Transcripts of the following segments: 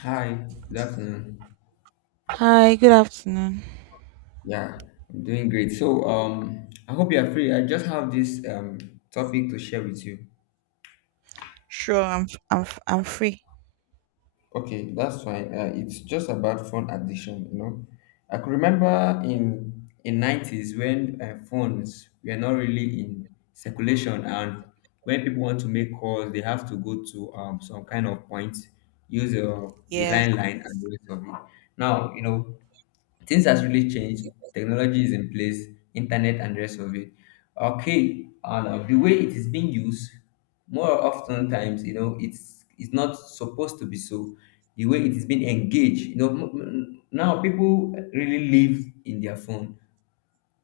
Hi, good afternoon. Hi, good afternoon. Yeah, I'm doing great. So, I hope you are free. I just have this topic to share with you. Sure, I'm free. Okay, that's fine. It's just about phone addiction. You know, I could remember in nineties when phones were not really in circulation, and when people want to make calls, they have to go to some kind of point, use the Yes. line and the rest of it. Now, you know, things has really changed. Technology is in place, internet and the rest of it. Okay, and the way it is being used, more often times, you know, it's not supposed to be so. The way it is being engaged, you know, now people really live in their phone,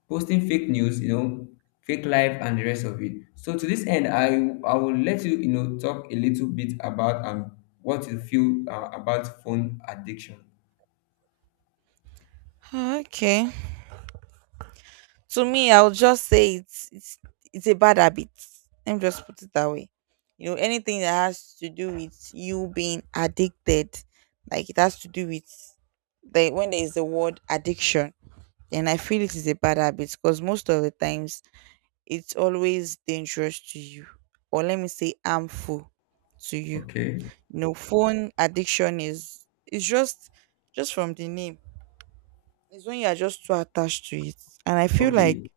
posting fake news, you know, fake life and the rest of it. So to this end, I will let you, you know, talk a little bit about what you feel about phone addiction. Okay. To me, I'll just say it's a bad habit. Let me just put it that way. You know, anything that has to do with you being addicted, like it has to do with the when there is the word addiction, then I feel it is a bad habit because most of the times it's always dangerous to you, or let me say harmful to you. Okay, You know, phone addiction is, it's just from the name, it's when you are just too attached to it, and I feel okay. like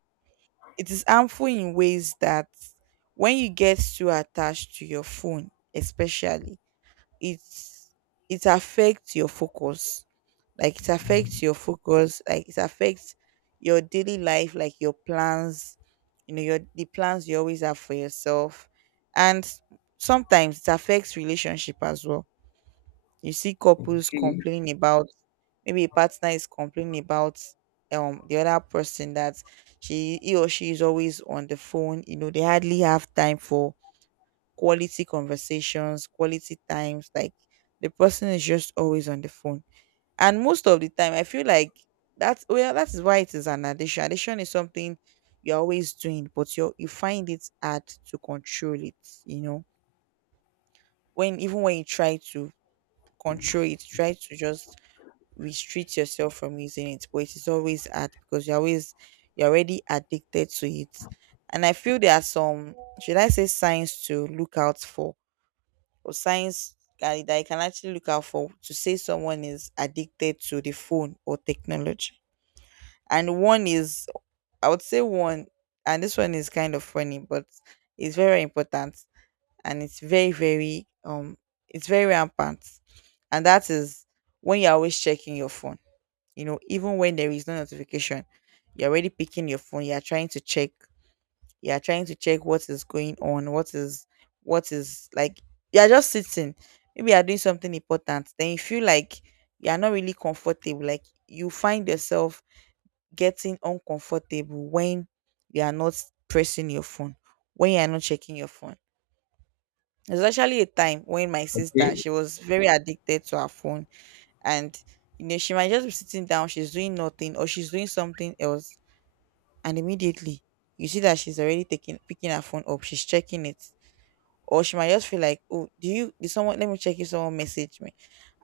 it is harmful in ways that when you get too attached to your phone, especially it's it affects your focus, like it affects Mhm. your focus, like it affects your daily life, like your plans, your the plans you always have for yourself, and sometimes it affects relationship as well. You see couples Okay, complaining about, maybe a partner is complaining about the other person that she he or she is always on the phone. You know, they hardly have time for quality conversations, quality times. Like the person is just always on the phone. And most of the time I feel like that's well, that is why it is an addiction. Addiction is something you're always doing, but you find it hard to control it, you know. When even when you try to control it, try to just restrict yourself from using it, but it is always hard because you're always you're already addicted to it. And I feel there are some, should I say, signs to look out for, or signs that that you can actually look out for to say someone is addicted to the phone or technology. And one is, I would say one, and this one is kind of funny but it's very important, and it's very very it's very rampant, and that is when you're always checking your phone, even when there is no notification, you're already picking your phone, you're trying to check, you're trying to check what is going on, what is, what is, like you're just sitting, maybe you're doing something important, then you feel like you're not really comfortable, like you find yourself getting uncomfortable when you are not pressing your phone, when you are not checking your phone. There's actually a time when my sister okay, she was very addicted to her phone, and she might just be sitting down, she's doing nothing or she's doing something else, and immediately you see that she's already taking picking her phone up, she's checking it, or she might just feel like, oh, do you did someone, let me check if someone messaged me.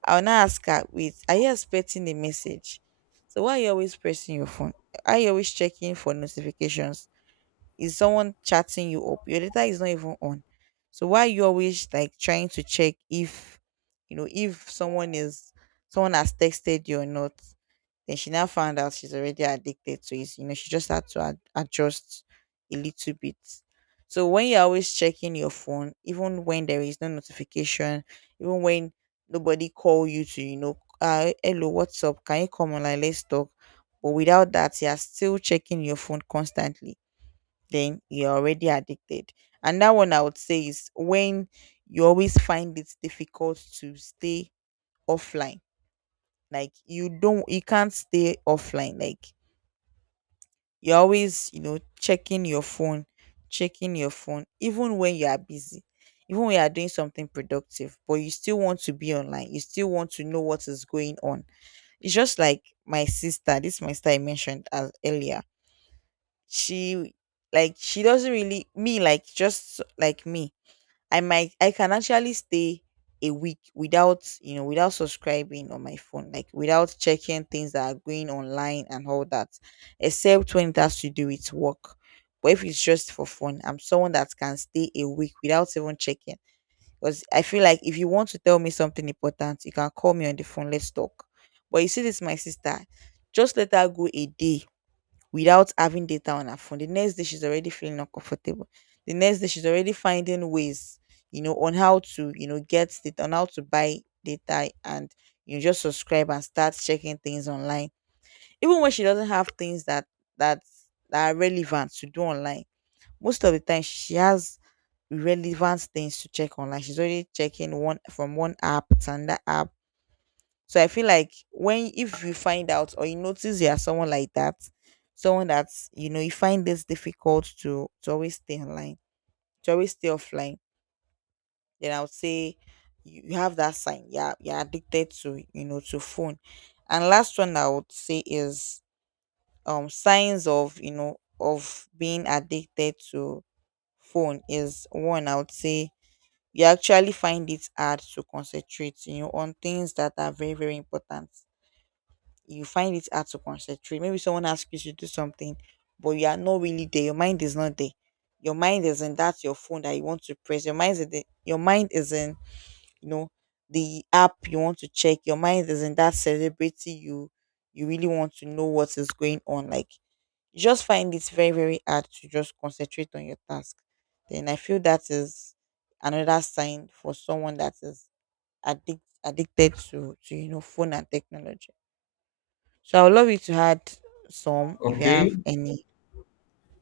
I'll now ask her, wait, are you expecting a message? So why are you always pressing your phone? Are you always checking for notifications? Is someone chatting you up? Your data is not even on. So why are you always like trying to check if, if someone is, someone has texted you or not? Then she now found out she's already addicted to it. You know, she just had to adjust a little bit. So when you're always checking your phone, even when there is no notification, even when nobody call you to, hello, what's up? Can you come online? Let's talk. But without that, you're still checking your phone constantly. Then you're already addicted. And that one I would say is when you always find it difficult to stay offline, like you don't you can't stay offline, like you're always, checking your phone, even when you are busy, even when you are doing something productive, but you still want to be online. You still want to know what is going on. It's just like my sister, this my sister I mentioned as earlier. She, like she doesn't really me, like just like me, I might I can actually stay a week without without subscribing on my phone, like without checking things that are going online and all that, except when it has to do with work. But if it's just for fun, I'm someone that can stay a week without even checking. Because I feel like if you want to tell me something important, you can call me on the phone, let's talk. But you see, this my sister, just let her go a day without having data on her phone. The next day, she's already feeling uncomfortable. The next day, she's already finding ways, on how to, get data, on how to buy data and just subscribe and start checking things online. Even when she doesn't have things that that that are relevant to do online, most of the time she has relevant things to check online. She's already checking one from one app to another app. So I feel like when if you find out or you notice you are someone like that, someone that's you find this difficult to always stay online, to always stay offline, then I would say you, you have that sign. Yeah, you're addicted to to phone. And last one I would say is signs of of being addicted to phone is one I would say you actually find it hard to concentrate on things that are very very important, you find it hard to concentrate. Maybe someone asks you to do something, but you are not really there. Your mind is not there. Your mind is in that your phone that you want to press. Your mind is in the, your mind is in, you know the app you want to check. Your mind is in that celebrity you, you really want to know what is going on. Like you just find it very very hard to just concentrate on your task. Then I feel that is another sign for someone that is addicted to phone and technology. So I would love you to add some if you okay, have any.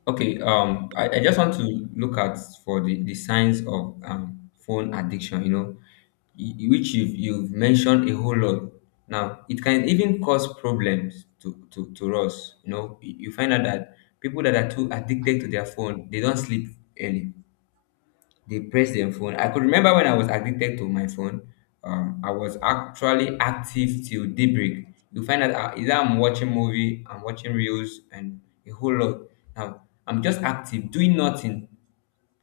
okay. I just want to look at for the signs of phone addiction, you know, which you've mentioned a whole lot. Now, it can even cause problems to us. You know, you find out that people that are too addicted to their phone, they don't sleep early. They press their phone. I could remember when I was addicted to my phone. I was actually active till daybreak. You find out either I'm watching movie, I'm watching reels, and a whole lot. Now I'm just active, doing nothing,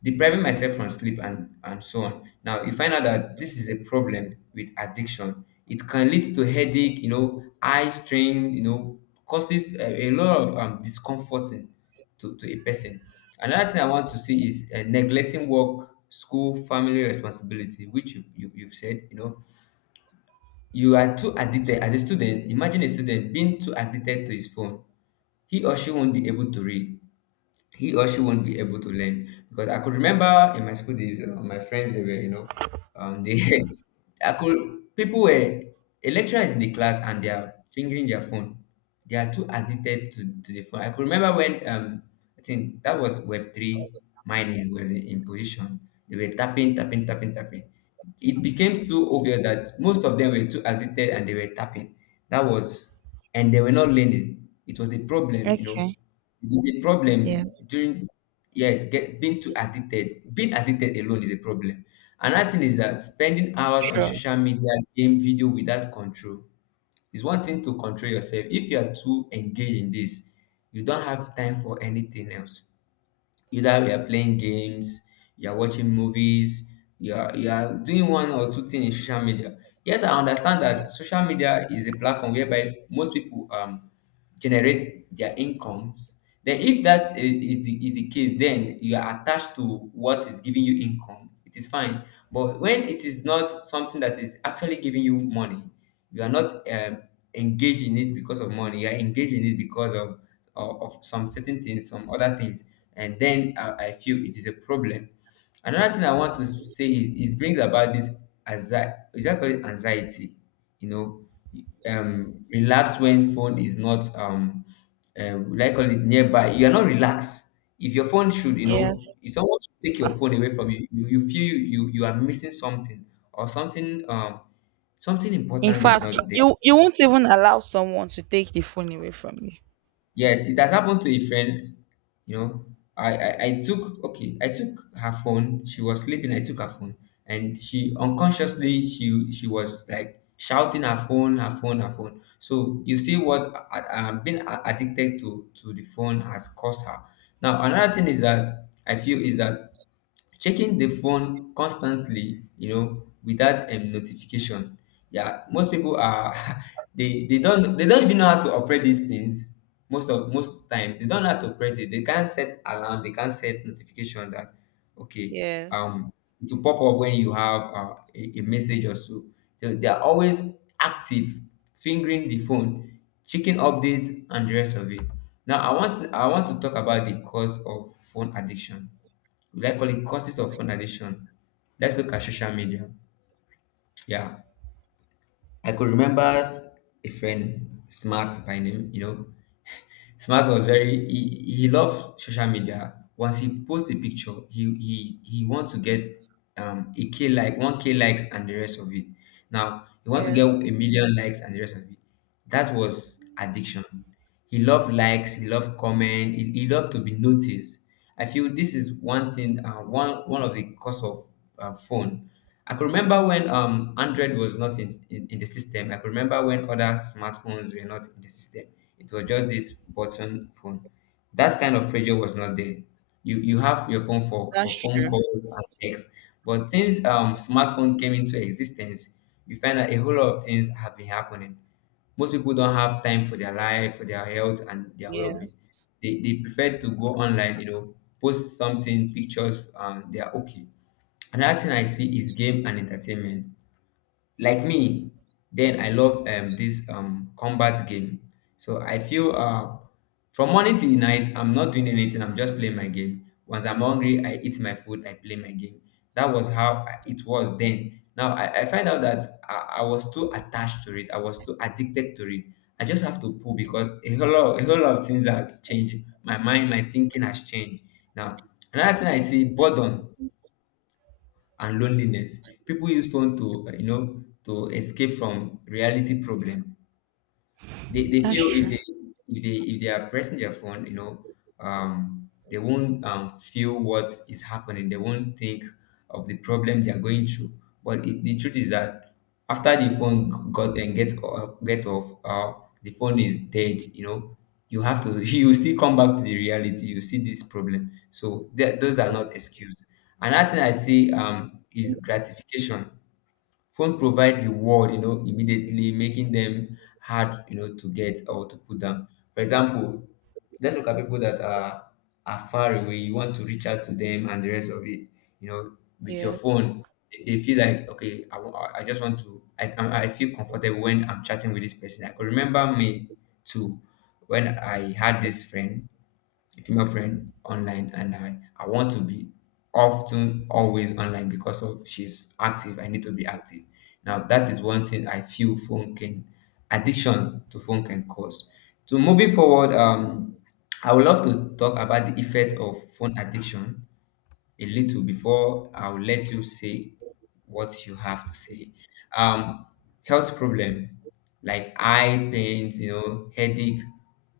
depriving myself from sleep and so on. Now you find out that this is a problem with addiction. It can lead to headache, you know, eye strain, you know, causes a lot of discomforting to a person. Another thing I want to see is neglecting work, school, family responsibility, which you've said, you know, you are too addicted. As a student, imagine a student being too addicted to his phone, he or she won't be able to read, he or she won't be able to learn, because I could remember in my school days, my friends, they were, you know, they I could, people were, a lecturer is in the class and they are fingering their phone. They are too addicted to the phone. I could remember when I think that was Web 3 mining was in position. They were tapping, tapping, tapping, tapping. It became so obvious that most of them were too addicted and they were tapping. That was, and they were not learning. It was a problem, you know, Okay. it is a problem Yes. during, yes, get being too addicted. Being addicted alone is a problem. Another thing is that spending hours on Sure. social media, game, video without control is one thing to control yourself. If you are too engaged in this, you don't have time for anything else. Either we are playing games, you are watching movies, you are doing one or two things in social media. Yes, I understand that social media is a platform whereby most people generate their incomes. Then, if that is the case, then you are attached to what is giving you income. It is fine. But when it is not something that is actually giving you money, you are not engaged in it because of money. You are engaged in it because of some certain things, some other things, and then I feel it is a problem. Another thing I want to say is it brings about this anxiety. Is that called it anxiety? You know, relax when phone is not like call it nearby. You are not relaxed. If your phone should, you know, Yes. if someone should take your phone away from you, you feel you are missing something, or something something In important is fact, not there. you won't even allow someone to take the phone away from you. Yes, it has happened to a friend. You know, I took her phone. She was sleeping. I took her phone, and she unconsciously she was like shouting her phone, her phone, her phone. So you see what being addicted to the phone has caused her. Now another thing is that I feel, is that checking the phone constantly, you know, without notification. Yeah, most people are they don't even know how to operate these things. Most of most time they don't know how to operate it, they can't set alarm, they can't set notification that, okay, Yes. um it will pop up when you have a message or so. They are always active, fingering the phone, checking updates and the rest of it. Now I want to talk about the cause of phone addiction. Will I call it causes of phone addiction? Let's look at social media. Yeah. I could remember a friend, Smart by name, you know, Smart was very, he loves social media. Once he posts a picture, he wants to get a K like 1K likes and the rest of it. Now he wants to get a Yes. million likes and the rest of it. That was addiction. He loved likes, he loved comment, he loved to be noticed. I feel this is one thing, one of the cause of phone. I could remember when Android was not in the system. I could remember when other smartphones were not in the system. It was just this button phone. That kind of pressure was not there. You have your phone for That's phone true. calls and texts. But since smartphone came into existence, you find that a whole lot of things have been happening. Most people don't have time for their life, for their health, and their well-being. Yes. They prefer to go online, you know, post something, pictures, and they are okay. Another thing I see is game and entertainment. Like me, then I love this combat game. So I feel, from morning till night, I'm not doing anything. I'm just playing my game. Once I'm hungry, I eat my food. I play my game. That was how it was then. Now I find out that I was too attached to it. I was too addicted to it. I just have to pull because a whole lot of things has changed. My mind, my thinking has changed. Now another thing I see, boredom and loneliness. People use phone to, you know, to escape from reality problem. They That's feel true. If they are pressing their phone, you know, they won't feel what is happening. They won't think of the problem they are going through. But the truth is that after the phone got and get off, the phone is dead. You know, you have to you still come back to the reality. You see this problem. So that those are not excuse. Another thing I see is gratification. Phone provide reward, you know, immediately, making them hard, you know, to get or to put down. For example, let's look at people that are far away, you want to reach out to them and the rest of it, you know, with your Yes. phone. They feel like, okay, I just want to, I feel comfortable when I'm chatting with this person. I could remember me too, when I had this friend, female friend online, and I want to be often always online because of she's active. I need to be active. Now that is one thing I feel phone can addiction to phone can cause. So moving forward, I would love to talk about the effect of phone addiction a little before I'll let you say what you have to say. Um, Health problem like eye pains, you know, headache,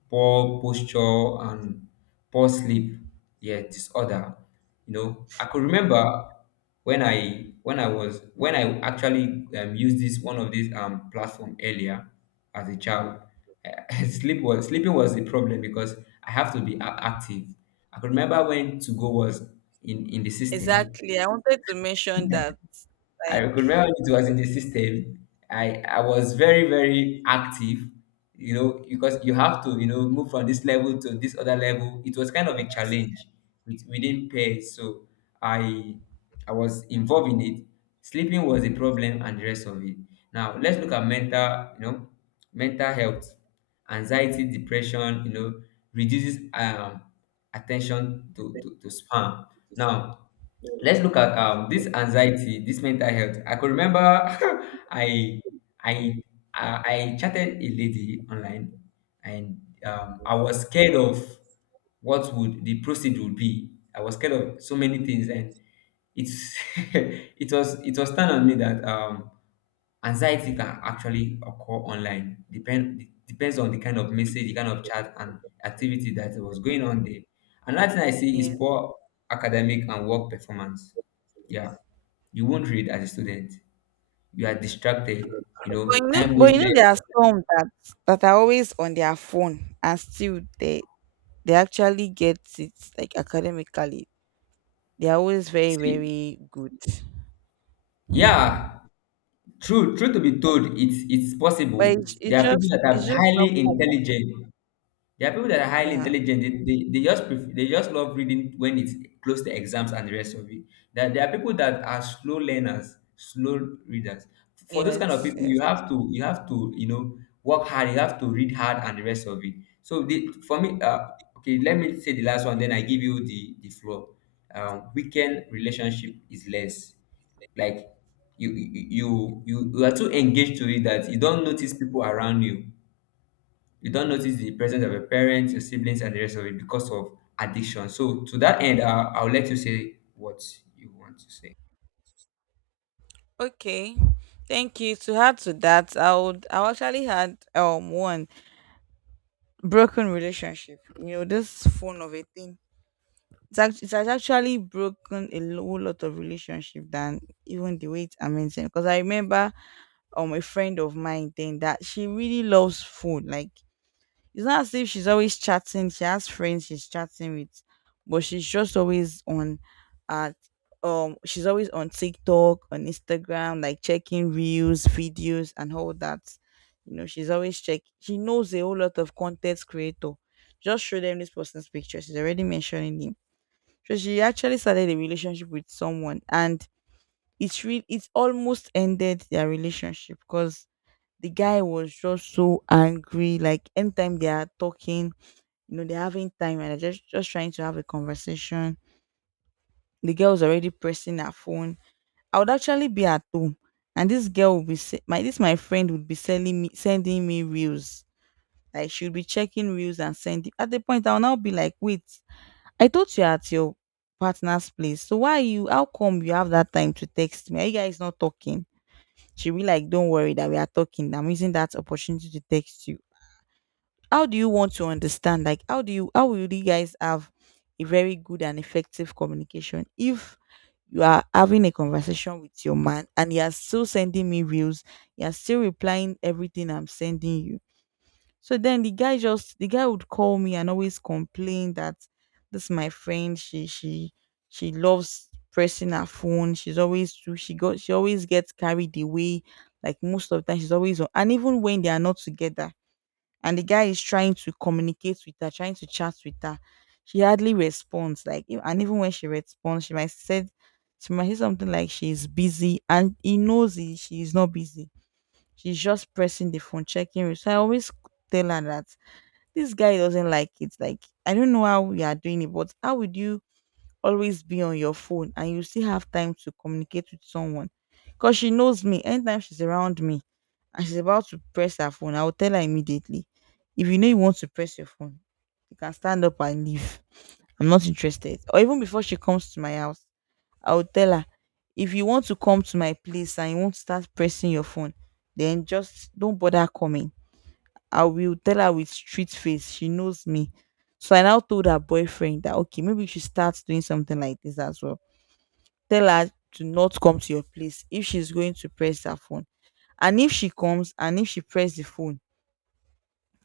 poor posture, and poor sleep, yeah, disorder. You know, I could remember when I was when I actually used this one of these platform earlier as a child. Sleeping was the problem because I have to be active. I could remember when to go was in the system, Exactly. I wanted to mention that. I Like, could remember it was in the system. I was very, very active, you know, because you have to, you know, move from this level to this other level. It was kind of a challenge within pairs. So I I was involved in it. Sleeping was a problem and the rest of it. Now let's look at mental, you know, mental health, anxiety, depression, you know, reduces attention to spam. Now let's look at this anxiety, this mental health. I could remember i i I chatted a lady online, and I was scared of what would the proceed would be. I was scared of so many things, and it's it was turned on me that anxiety can actually occur online. Depends on the kind of message, the kind of chat, and activity that was going on there. Another thing I see is yeah. poor academic and work performance. Yeah, you won't read as a student. You are distracted. You know, time But you know, wasted. there are some that that are always on their phone and still they actually get it, like academically. They are always very See, very good. yeah, true. True to be told, it's But possible. There are people that are it's just not highly common. intelligent. There are people that are highly Yeah. intelligent. They, they just they just love reading when it's close to exams and the rest of it. There are people that are slow learners, slow readers. For those kind of Yes. people, you Yes. have to you have to you know work hard. You have to read hard and the rest of it. So the, for me, okay, let me say the last one. Then I give you the floor. Weekend relationship is less like you are too engaged to it that you don't notice people around you. You don't notice the presence of your parents, your siblings, and the rest of it because of addiction. So to that end, I, I'll let you say what you want to say. Okay. Thank you. To add to that, I would, I actually had one broken relationship. You know, this phone of a thing. It's actually, it has actually broken a whole lot of relationship than even the way it's amazing. Because I remember a friend of mine then that she really loves food. Like, it's not as if she's always chatting. She has friends she's chatting with, but she's just always on at she's always on TikTok, on Instagram, like checking reels, videos, and all that. You know, she's always check. She knows a whole lot of content creator. Just show them this person's picture. She's already mentioning him. So she actually started a relationship with someone, and it's real. It's almost ended their relationship because the guy was just so angry. Like anytime they are talking, you know, they're having time and they're just trying to have a conversation. The girl's already pressing her phone. I would actually be at home, and this girl would be my this my friend would be selling me sending me reels. Like she would be checking reels and sending, at the point I'll now be like, wait, I thought you're at your partner's place. So why are you, how come you have that time to text me? Are you guys not talking? She'll be like, don't worry that we are talking, I'm using that opportunity to text you. How do you want to understand, like how do you, how will you guys have a very good and effective communication if you are having a conversation with your man and you are still sending me reels, you are still replying everything I'm sending you? So then the guy just the guy would call me and always complain that this is my friend, she she loves pressing her phone, she's always too, she got she always gets carried away, like most of the time she's always on, and even when they are not together and the guy is trying to communicate with her, trying to chat with her, she hardly responds. Like, and even when she responds, she might said, she might say something like she's busy, and he knows he, she is not busy. She's just pressing the phone, checking it. So I always tell her that this guy doesn't like it. Like, I don't know how we are doing it, but how would you always be on your phone and you still have time to communicate with someone? Because she knows me. Anytime she's around me and she's about to press her phone, I will tell her immediately. If you know you want to press your phone, you can stand up and leave. I'm not interested. Or even before she comes to my house, I will tell her, if you want to come to my place and you want to start pressing your phone, then just don't bother coming. I will tell her with street face. She knows me. So I now told her boyfriend that, okay, maybe you should start doing something like this as well. Tell her to not come to your place if she's going to press her phone. And if she comes and if she press the phone,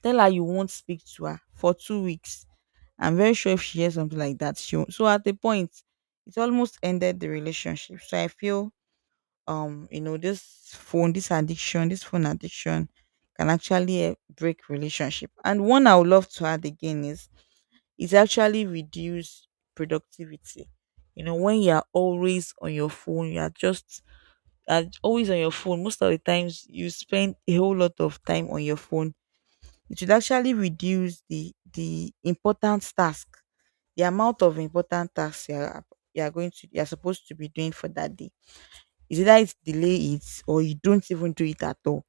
tell her you won't speak to her for 2 weeks. I'm very sure if she hears something like that, she won't. So at the point, it almost ended the relationship. So I feel this phone, this addiction, this phone addiction can actually break relationship. And one I would love to add again is it actually reduce productivity. You know, when you are always on your phone, you are just are always on your phone, most of the times you spend a whole lot of time on your phone. It should actually reduce the important task, the amount of important tasks you are going to you are supposed to be doing for that day. It's either it's delay it or you don't even do it at all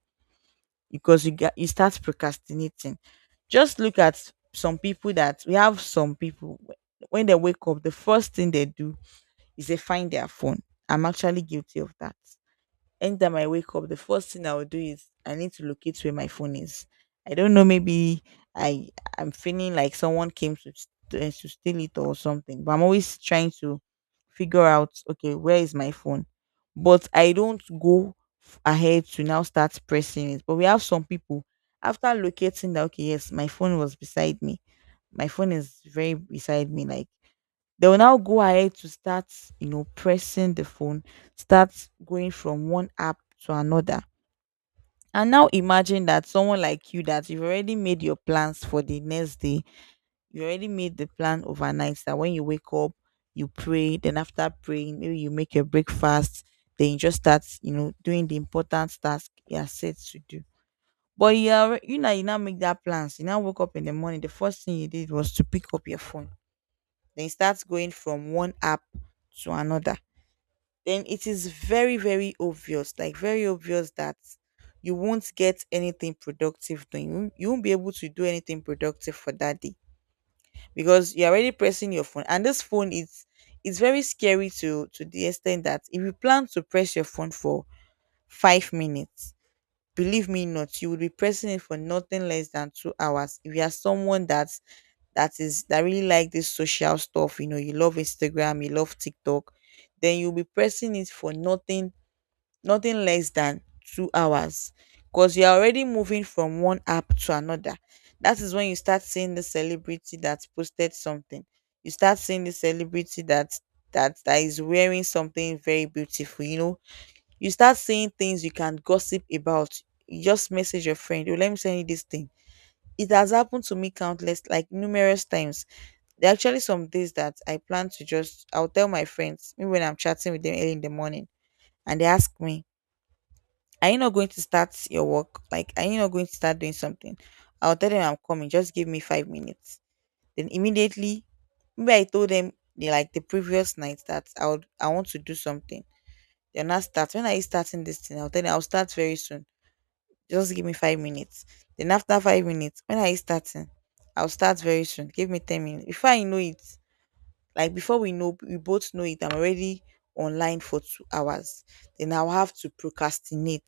because you get you start procrastinating. Just look at some people that we have. Some people, when they wake up, the first thing they do is they find their phone. I'm actually guilty of that. Anytime I wake up, the first thing I will do is I need to locate where my phone is. I don't know, maybe I I'm feeling like someone came to to steal it or something. But I'm always trying to figure out, okay, where is my phone? But I don't go ahead to now start pressing it. But we have some people, after locating that, okay, yes, my phone was beside me, my phone is very beside me, like they will now go ahead to start pressing the phone, start going from one app to another. And now imagine that someone like you that you've already made your plans for the next day, you already made the plan overnight, that when you wake up you pray, then after praying maybe you make your breakfast, then you just start doing the important task you are set to do. But you are, you now make that plans, you now woke up in the morning, the first thing you did was to pick up your phone, then it starts going from one app to another. Then it is very very obvious, like very obvious, that you won't get anything productive doing, you won't be able to do anything productive for that day, because you're already pressing your phone, and this phone is, it's very scary, to the extent that if you plan to press your phone for 5 minutes, believe me not, you will be pressing it for nothing less than 2 hours. If you are someone that really like this social stuff, you love Instagram, you love TikTok, then you'll be pressing it for nothing less than 2 hours. Because you're already moving from one app to another. That is when you start seeing the celebrity that posted something. You start seeing the celebrity that is wearing something very beautiful, you start seeing things you can gossip about. You just message your friend, "Oh, let me send you this thing." It has happened to me countless, like numerous times. There are actually some days that I plan to just, I'll tell my friends, maybe when I'm chatting with them early in the morning, and they ask me, are you not going to start your work? Like, are you not going to start doing something? I'll tell them I'm coming, just give me 5 minutes. Then immediately, maybe I told them like the previous night that I want to do something. They're not start. When are you starting this thing? I'll tell them I'll start very soon. Just give me 5 minutes. Then after 5 minutes, when are you starting? I'll start very soon. Give me 10 minutes. Before I know it, like before we both know it, I'm already online for 2 hours. Then I'll have to procrastinate.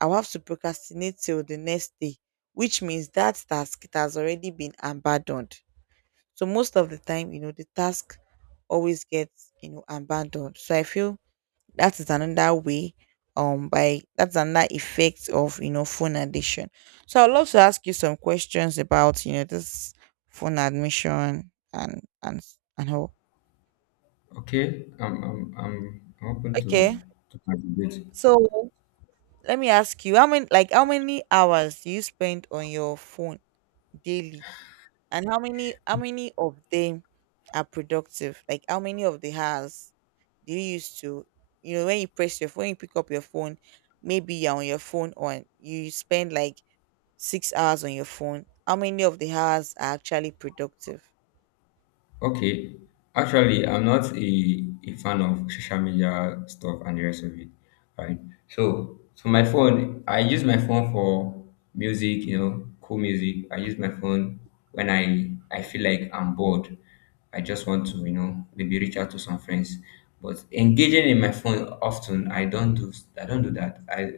I'll have to procrastinate till the next day, which means that task, it has already been abandoned. So most of the time, the task always gets, abandoned. So I feel that is another way. Um by that's another effect of phone addiction. So I'd love to ask you some questions about this phone admission, and how. Okay, I'm open Okay, to contribute. so let me ask you, how many hours do you spend on your phone daily, and how many of them are productive? Like, how many of the hours do you use to when you press your phone, you pick up your phone, maybe you're on your phone, or you spend like 6 hours on your phone, how many of the hours are actually productive? Okay. Actually, I'm not a, a fan of social media stuff and the rest of it, right? So my phone, I use my phone for music, you know, cool music. I use my phone when I feel like I'm bored. I just want to, you know, maybe reach out to some friends. But engaging in my phone often, I don't do that. I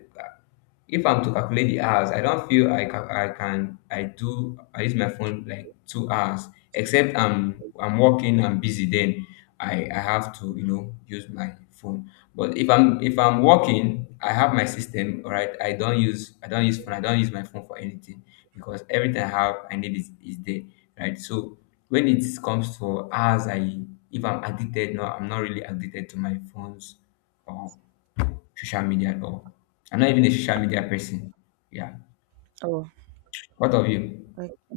if I'm to calculate the hours, I don't feel I I can I do I use my phone like 2 hours, except i'm working, I'm busy. Then I have to, you know, use my phone. But if I'm working, I have my system, all right? I don't use phone, I don't use my phone for anything, because everything I have I need is there, right? So when it comes to hours, I if I'm addicted, no, I'm not really addicted to my phones or social media at all. I'm not even a social media person. Yeah. Oh, What of you? okay.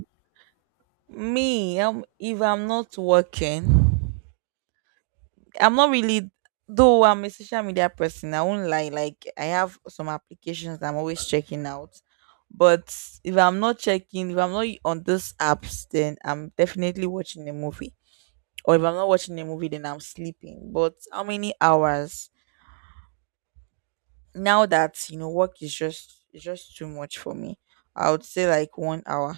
Me, if I'm not working, I'm not really. Though I'm a social media person, I won't lie. Like, I have some applications I'm always checking out, but if I'm not checking, if I'm not on those apps, then I'm definitely watching a movie. Or if I'm not watching a movie, then I'm sleeping. But how many hours? Now that work is just too much for me, I would say like 1 hour,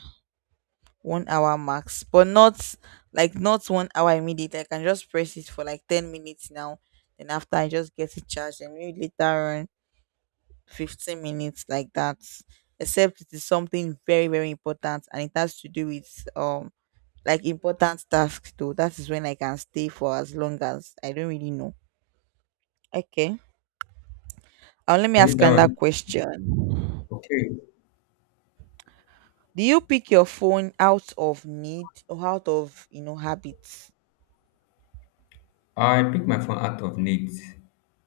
1 hour max, but not, like, not 1 hour immediately. I can just press it for like 10 minutes now, then after I just get it charged and maybe later on 15 minutes like that, except it is something very very important and it has to do with like important tasks, though. That is when I can stay for as long as I don't really know. Okay. Let me Is ask that another one? question. Okay. Do you pick your phone out of need or out of habits? I pick my phone out of need,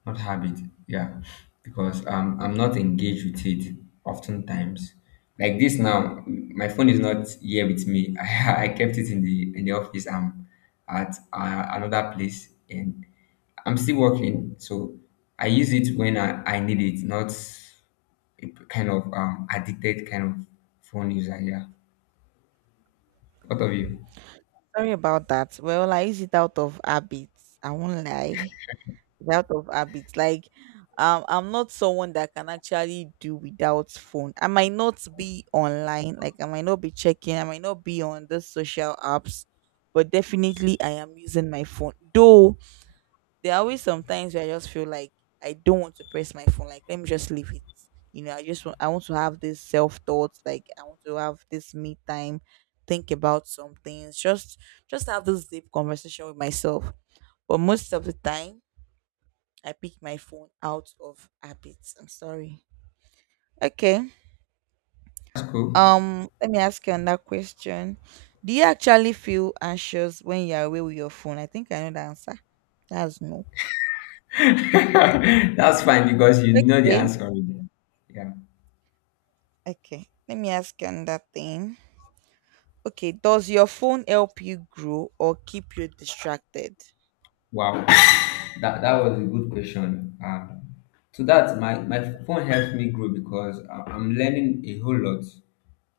not habit. Yeah, because I'm not engaged with it oftentimes. Like this now, my phone is not here with me. I kept it in the office. I'm at another place, and I'm still working. So I use it when I need it, not a kind of addicted kind of phone user. Yeah. What of you? Sorry about that. Well, I use it out of habits. I won't lie. It's out of habits. Like, I'm not someone that can actually do without phone. I might not be online, like I might not be checking, I might not be on the social apps, but definitely I am using my phone. Though, there are always sometimes where I just feel like I don't want to press my phone. Like, let me just leave it. I want to have this self thoughts. Like, I want to have this me time, think about some things, just have this deep conversation with myself. But most of the time, I pick my phone out of habit. I'm sorry. Okay. That's cool. Let me ask you another question. Do you actually feel anxious when you're away with your phone? I think I know the answer. That's no. That's fine because you know the Okay. answer already. Yeah. Okay. Let me ask you another thing. Okay, does your phone help you grow or keep you distracted? Wow, that was a good question. So that my phone helps me grow because I'm learning a whole lot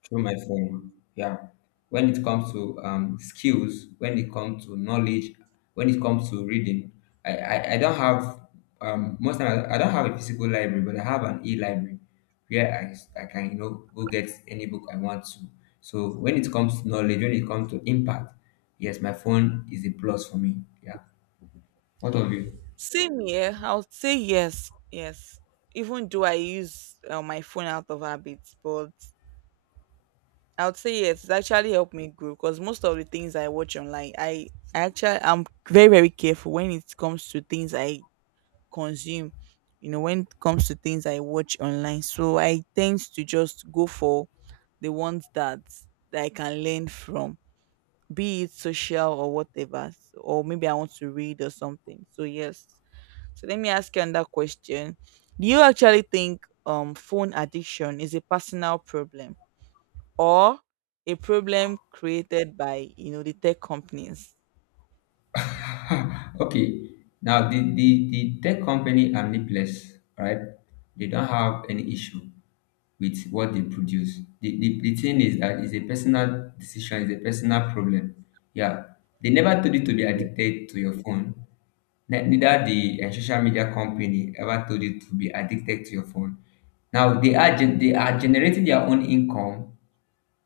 through my phone. Yeah, when it comes to skills, when it comes to knowledge, when it comes to reading, I don't have most times I don't have a physical library, but I have an e-library where I, I can you know go get any book I want to. So when it comes to knowledge, when it comes to impact, yes, my phone is a plus for me. Yeah. What of you? Same here. I would say yes, yes. Even though I use my phone out of habit, but I would say yes. It's actually helped me grow, because most of the things I watch online, I'm very very careful when it comes to things I consume. You know, when it comes to things I watch online, so I tend to just go for the ones that I can learn from, be it social or whatever, or maybe I want to read or something. So yes. So let me ask you another question. Do you actually think phone addiction is a personal problem or a problem created by the tech companies? Okay. Now the tech company are needless, right? They don't have any issue with what they produce. The thing is that it's a personal decision, it's a personal problem. Yeah. They never told you to be addicted to your phone. Neither the social media company ever told you to be addicted to your phone. Now they are generating their own income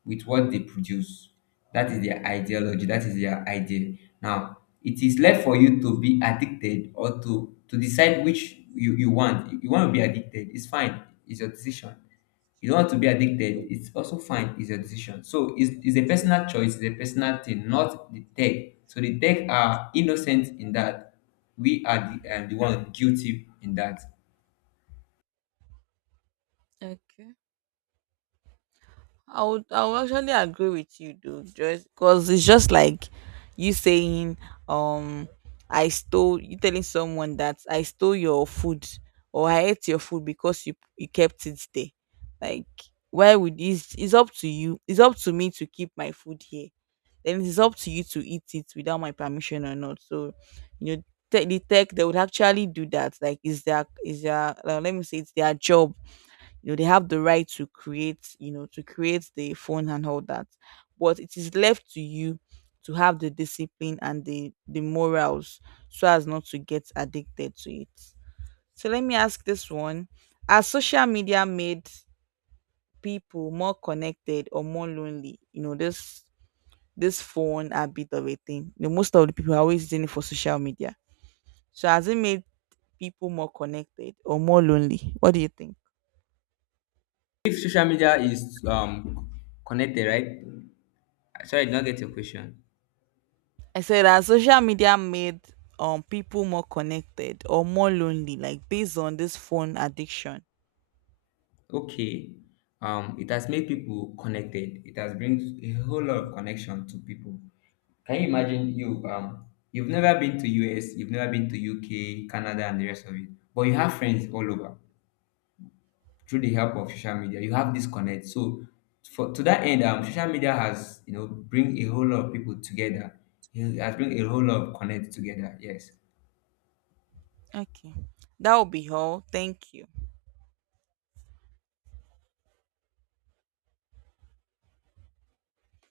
with what they produce. That is their ideology. That is their idea. Now, it is left for you to be addicted, or to decide which you want. You want to be addicted, it's fine. It's your decision. You don't want to be addicted, it's also fine. It's your decision. So it's a personal choice. It's a personal thing, not the tech. So the tech are innocent in that. We are the one guilty in that. Okay. I would actually agree with you though, just because it's just like you saying, um, I stole you telling someone that I stole your food, or I ate your food because you kept it there. Like, why would it's up to you. It's up to me to keep my food here. Then it's up to you to eat it without my permission or not. So, you know, the tech, they would actually do that. Like, is their, let me say, it's their job. They have the right to create, the phone and all that, but it is left to you to have the discipline and the morals so as not to get addicted to it. So let me ask this one, has social media made people more connected or more lonely? This phone a bit of a thing, most of the people are always using it for social media, so has it made people more connected or more lonely? What do you think? If social media is connected, right? Sorry, I did not get your question. I said that social media made people more connected or more lonely, like based on this phone addiction. Okay. It has made people connected. It has brings a whole lot of connection to people. Can you imagine you you've never been to US, you've never been to UK, Canada, and the rest of it, but you have friends all over through the help of social media. You have this connect. So for to that end, social media has, you know, bring a whole lot of people together. It has bring a whole lot of connect together, yes. Okay. That will be all. Thank you.